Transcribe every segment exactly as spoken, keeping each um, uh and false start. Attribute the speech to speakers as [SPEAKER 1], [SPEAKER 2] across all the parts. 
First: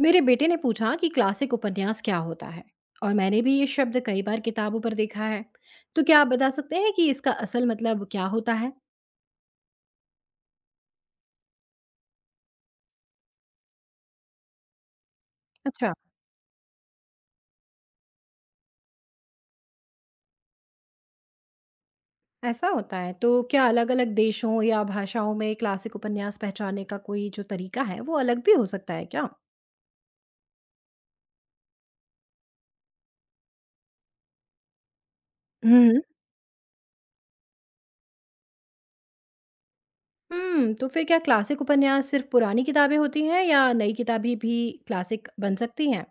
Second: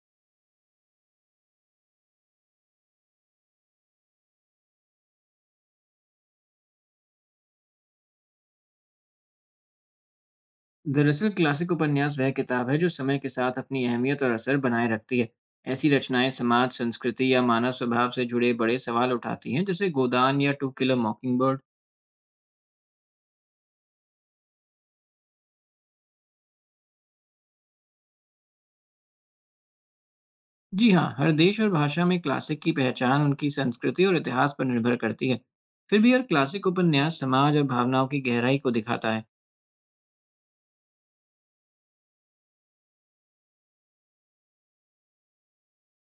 [SPEAKER 1] मेरे बेटे ने पूछा कि क्लासिक उपन्यास क्या होता है और मैंने भी ये शब्द कई बार किताबों पर देखा है। तो क्या आप बता सकते हैं कि इसका असल मतलब क्या होता है?
[SPEAKER 2] दरअसल क्लासिक उपन्यास वह किताब है जो समय के साथ अपनी अहमियत और असर बनाए रखती है। ऐसी
[SPEAKER 1] अच्छा।
[SPEAKER 2] रचनाएं समाज, संस्कृति या मानव स्वभाव से जुड़े बड़े सवाल उठाती हैं, जैसे गोदान या टू किलो मॉकिंग बर्ड।
[SPEAKER 1] ऐसा होता है तो क्या अलग अलग देशों या भाषाओं में क्लासिक उपन्यास पहचानने का कोई जो तरीका है वो अलग भी हो सकता है क्या?
[SPEAKER 2] जी हाँ, हर देश और भाषा में क्लासिक की पहचान उनकी संस्कृति और इतिहास पर निर्भर करती है।
[SPEAKER 1] हम्म।
[SPEAKER 2] फिर भी यार, क्लासिक उपन्यास समाज और भावनाओं की गहराई को दिखाता है।
[SPEAKER 1] हम्म तो फिर क्या क्लासिक उपन्यास सिर्फ पुरानी किताबें होती हैं या नई किताबें भी क्लासिक बन सकती हैं?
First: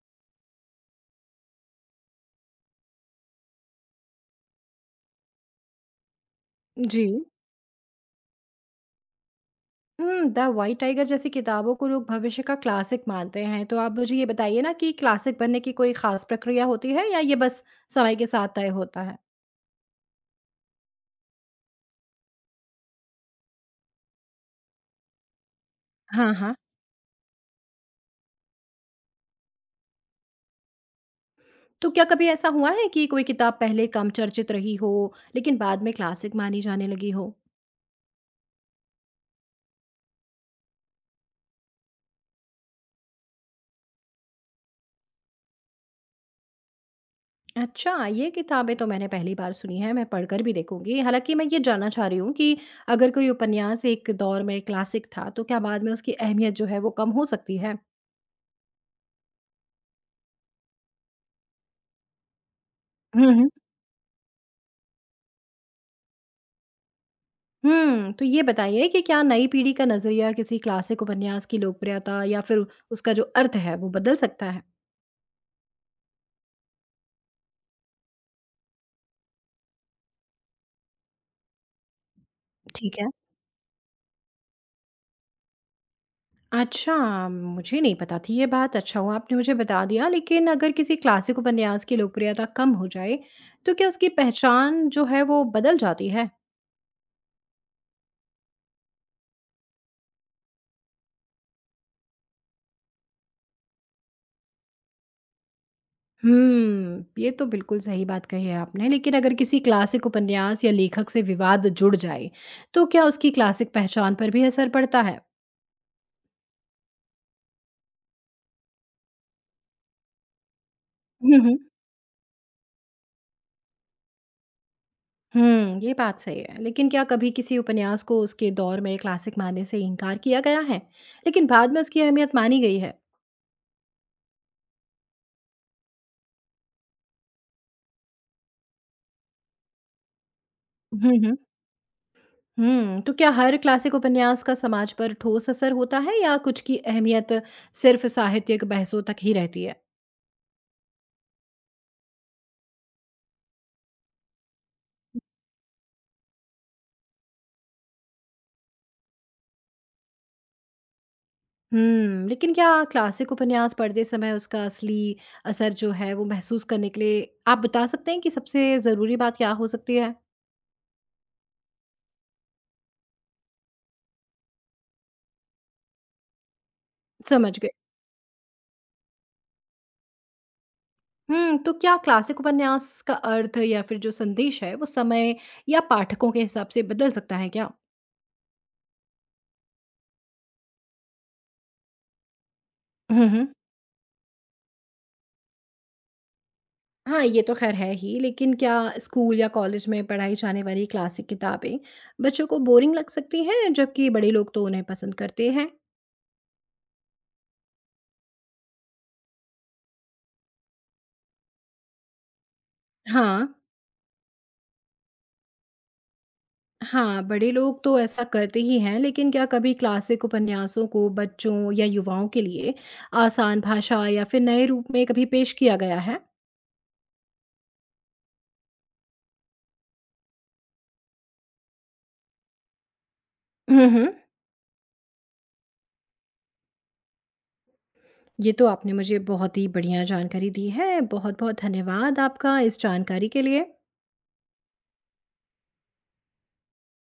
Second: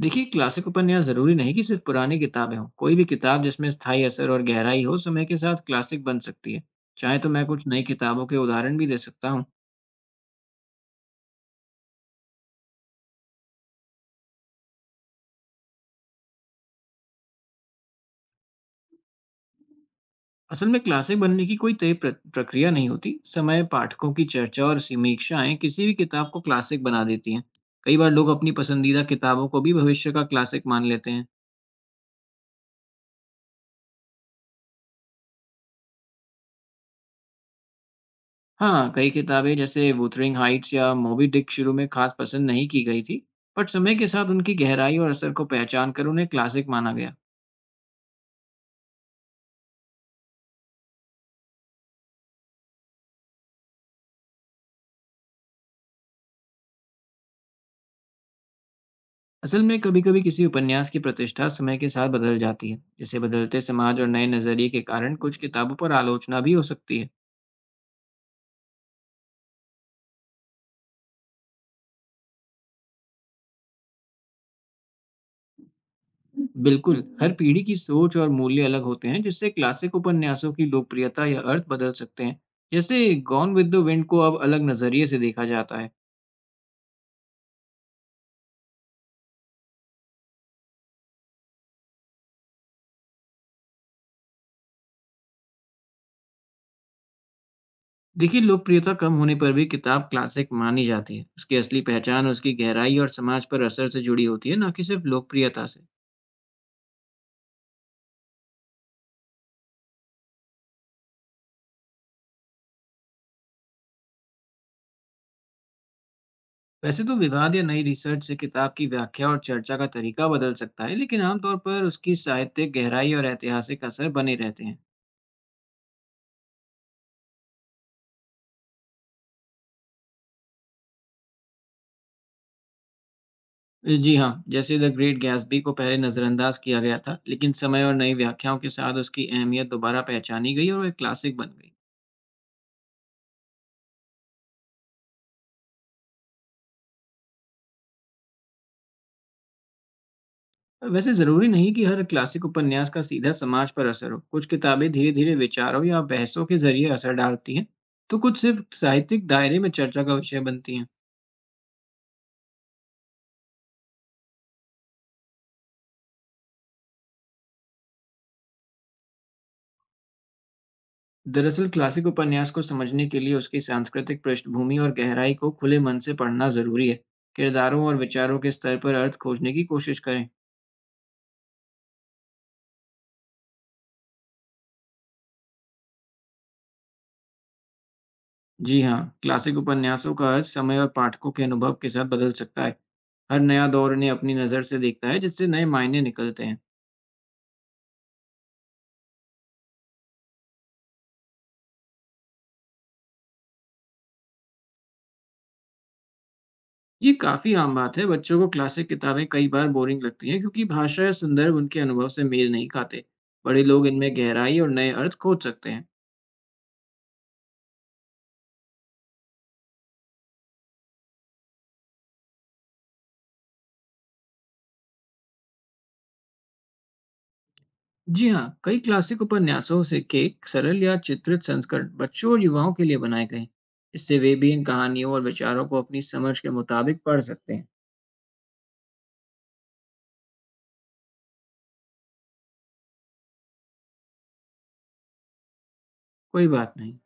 [SPEAKER 2] देखिए, क्लासिक उपन्यास जरूरी नहीं कि सिर्फ पुरानी किताबें हों। कोई भी किताब जिसमें स्थायी असर और गहराई हो, समय के साथ क्लासिक बन सकती है।
[SPEAKER 1] जी।
[SPEAKER 2] चाहे तो मैं कुछ नई किताबों के उदाहरण भी दे सकता हूँ।
[SPEAKER 1] हुँ, द व्हाइट टाइगर जैसी किताबों को लोग भविष्य का क्लासिक मानते हैं, तो आप मुझे ये बताइए ना कि क्लासिक बनने की कोई ख़ास प्रक्रिया होती है या ये बस समय के साथ तय होता है?
[SPEAKER 2] असल में, क्लासिक बनने की कोई तय प्र- प्रक्रिया नहीं होती। समय, पाठकों की चर्चा और समीक्षाएं किसी भी किताब
[SPEAKER 1] हाँ,
[SPEAKER 2] को
[SPEAKER 1] हाँ।
[SPEAKER 2] क्लासिक बना देती हैं। कई बार लोग अपनी पसंदीदा किताबों को भी भविष्य का क्लासिक मान लेते हैं।
[SPEAKER 1] तो क्या कभी ऐसा हुआ है कि कोई किताब पहले कम चर्चित रही हो, लेकिन बाद में क्लासिक मानी जाने लगी हो?
[SPEAKER 2] हाँ, कई किताबें जैसे वुथरिंग हाइट्स या मोबी डिक शुरू में खास पसंद नहीं की गई थी। बट समय के साथ उनकी गहराई और असर को पहचान कर उन्हें क्लासिक माना गया।
[SPEAKER 1] अच्छा, ये किताबें तो मैंने पहली बार सुनी हैं, मैं पढ़कर भी देखूँगी। हालाँकि मैं ये जानना चाह रही हूँ कि अगर कोई उपन्यास एक दौर में क्लासिक था, तो क्या बाद में उसकी अहमियत जो है वो कम हो सकती है?
[SPEAKER 2] असल में कभी कभी किसी उपन्यास की प्रतिष्ठा समय के साथ बदल जाती है, जिसे
[SPEAKER 1] हुँ, हुँ।
[SPEAKER 2] बदलते समाज और नए नजरिए के कारण कुछ किताबों पर आलोचना भी हो सकती है।
[SPEAKER 1] हुँ, तो ये बताइए कि क्या नई पीढ़ी का नज़रिया किसी क्लासिक उपन्यास की लोकप्रियता या फिर उसका जो अर्थ है, वो बदल सकता है?
[SPEAKER 2] बिल्कुल, हर पीढ़ी की सोच और मूल्य अलग होते हैं, जिससे क्लासिक उपन्यासों की लोकप्रियता या अर्थ बदल सकते हैं।
[SPEAKER 1] ठीक है।
[SPEAKER 2] जैसे गॉन विद द विंड को अब अलग नजरिए से देखा जाता है।
[SPEAKER 1] अच्छा, मुझे नहीं पता थी ये बात, अच्छा हुआ आपने मुझे बता दिया। लेकिन अगर किसी क्लासिक उपन्यास की लोकप्रियता कम हो जाए, तो क्या उसकी पहचान जो है वो बदल जाती है?
[SPEAKER 2] देखिए, लोकप्रियता कम होने पर भी किताब क्लासिक मानी जाती है। उसकी असली पहचान उसकी गहराई और समाज पर असर से जुड़ी होती है, ना कि सिर्फ लोकप्रियता से।
[SPEAKER 1] हम्म, ये तो बिल्कुल सही बात कही है आपने। लेकिन अगर किसी क्लासिक उपन्यास या लेखक से विवाद जुड़ जाए, तो क्या उसकी क्लासिक पहचान पर भी असर पड़ता है?
[SPEAKER 2] वैसे तो विवाद या नई रिसर्च से किताब की व्याख्या और चर्चा का तरीका बदल सकता है, लेकिन आमतौर पर उसकी साहित्यिक गहराई और ऐतिहासिक असर बने रहते हैं।
[SPEAKER 1] हुँ, ये बात सही है। लेकिन क्या कभी किसी उपन्यास को उसके दौर में क्लासिक मानने से इनकार किया गया है? लेकिन बाद में उसकी अहमियत मानी गई है।
[SPEAKER 2] जी हाँ, जैसे द ग्रेट गैट्सबी को पहले नज़रअंदाज किया गया था, लेकिन समय और नई व्याख्याओं के साथ उसकी अहमियत दोबारा पहचानी गई और वो एक
[SPEAKER 1] हुँ, हुँ।
[SPEAKER 2] क्लासिक बन गई।
[SPEAKER 1] हुँ, तो क्या हर क्लासिक उपन्यास का समाज पर ठोस असर होता है या कुछ की अहमियत सिर्फ़ साहित्यिक बहसों तक ही रहती है?
[SPEAKER 2] वैसे ज़रूरी नहीं कि हर क्लासिक उपन्यास का सीधा समाज पर असर हो। कुछ किताबें धीरे-धीरे विचारों या बहसों के ज़रिए असर डालती हैं, तो कुछ सिर्फ साहित्यिक दायरे में चर्चा का विषय बनती हैं।
[SPEAKER 1] हुँ, लेकिन क्या क्लासिक उपन्यास पढ़ते समय उसका असली असर जो है वो महसूस करने के लिए आप बता सकते हैं कि सबसे ज़रूरी बात क्या हो सकती है?
[SPEAKER 2] दरअसल क्लासिक उपन्यास को समझने के लिए उसकी सांस्कृतिक पृष्ठभूमि और गहराई को खुले मन से पढ़ना ज़रूरी है।
[SPEAKER 1] समझ गई।
[SPEAKER 2] किरदारों और विचारों के स्तर पर अर्थ खोजने की कोशिश करें।
[SPEAKER 1] हुँ, तो क्या क्लासिक उपन्यास का अर्थ या फिर जो संदेश है, वो समय या पाठकों के हिसाब से बदल सकता है क्या?
[SPEAKER 2] जी हाँ, क्लासिक उपन्यासों का अर्थ समय और पाठकों के अनुभव के साथ बदल सकता है।
[SPEAKER 1] हुँ,
[SPEAKER 2] हर
[SPEAKER 1] हुँ।
[SPEAKER 2] नया दौर उन्हें अपनी नज़र से देखता है, जिससे नए मायने निकलते हैं।
[SPEAKER 1] हाँ, ये तो ख़ैर है ही, लेकिन क्या स्कूल या कॉलेज में पढ़ाई जाने वाली क्लासिक किताबें बच्चों को बोरिंग लग सकती हैं, जबकि बड़े लोग तो उन्हें पसंद करते हैं?
[SPEAKER 2] ये काफ़ी आम बात है, बच्चों को क्लासिक किताबें कई बार बोरिंग लगती हैं क्योंकि भाषा या संदर्भ उनके अनुभव से मेल नहीं खाते।
[SPEAKER 1] हाँ।
[SPEAKER 2] बड़े लोग इनमें गहराई और नए अर्थ खोज सकते हैं।
[SPEAKER 1] हाँ, बड़े लोग तो ऐसा करते ही हैं, लेकिन क्या कभी क्लासिक उपन्यासों को बच्चों या युवाओं के लिए आसान भाषा या फिर नए रूप में कभी पेश किया गया है?
[SPEAKER 2] जी हाँ, कई क्लासिक उपन्यासों से के सरल या चित्रित संस्करण बच्चों और युवाओं के लिए बनाए गए हैं।
[SPEAKER 1] हुँ, हुँ।
[SPEAKER 2] इससे वे भी इन कहानियों और विचारों को अपनी समझ के मुताबिक पढ़ सकते हैं।
[SPEAKER 1] ये तो आपने मुझे बहुत ही बढ़िया जानकारी दी है। बहुत-बहुत धन्यवाद आपका इस जानकारी के लिए।
[SPEAKER 2] कोई बात नहीं।